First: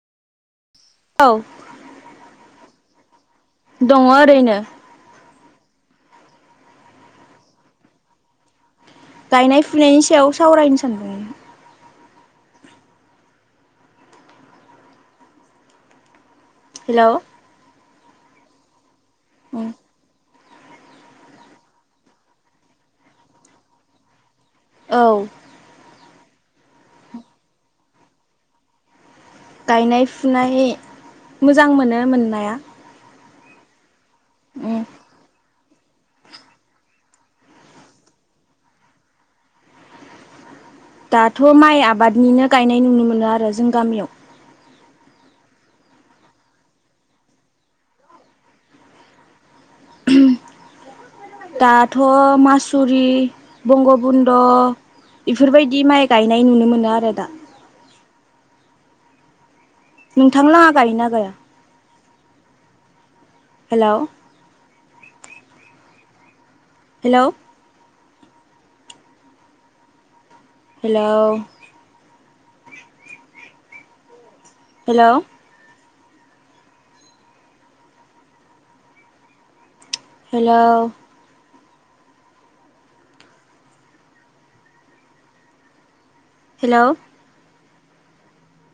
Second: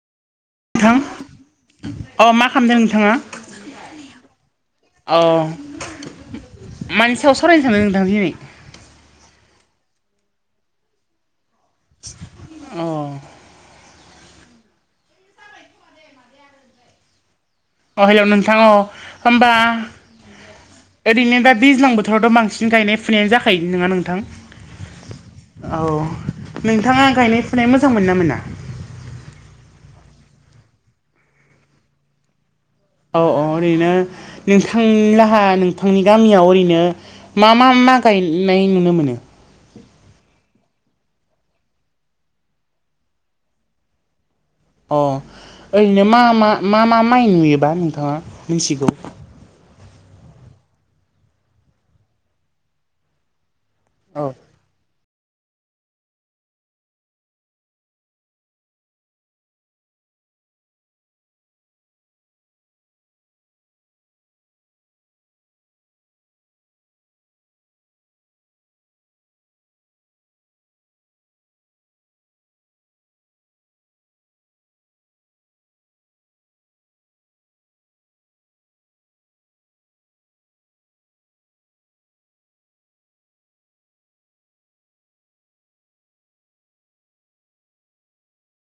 औ नोंथां अ मा खालामदों नोंथाङा दङ ओरैनो अ मानि सायाव सावरायनो सानदों नोंथां दिनै गायनाय फुनायनि सायाव सावरायनो सानदों अ हेलौ अ हेल' नोंथां अ होमबा ओरैनो दा दैज्लां बोथोरावथ' बांसिन गायनाय फुनायानो जाखायो नोङा नोंथां औ औ नोंथाङा गायनाय फुनाय मोजां मोनोना मोना गायनाय फुनाय मोजां मोनो मोननाया औ औ ओरैनो नोंथां लाहा नों थांनि गामियाव ओरैनो मा मा गायनाय नुनो मोनो दाथ' माइ आबादनिनो गायनाय नुनो मोनो आरो जों गामियाव अ ओरैनो मा मा मा मा माइ नुयोबा नोंथाङा मिथिगौ दाथ' मासुरि औ बंगबुध बेफोरबायदि माइ गायनाय नुनो मोनो आरो दा नोंथां लाङा गायोना गाया hello hello hello hello hello hello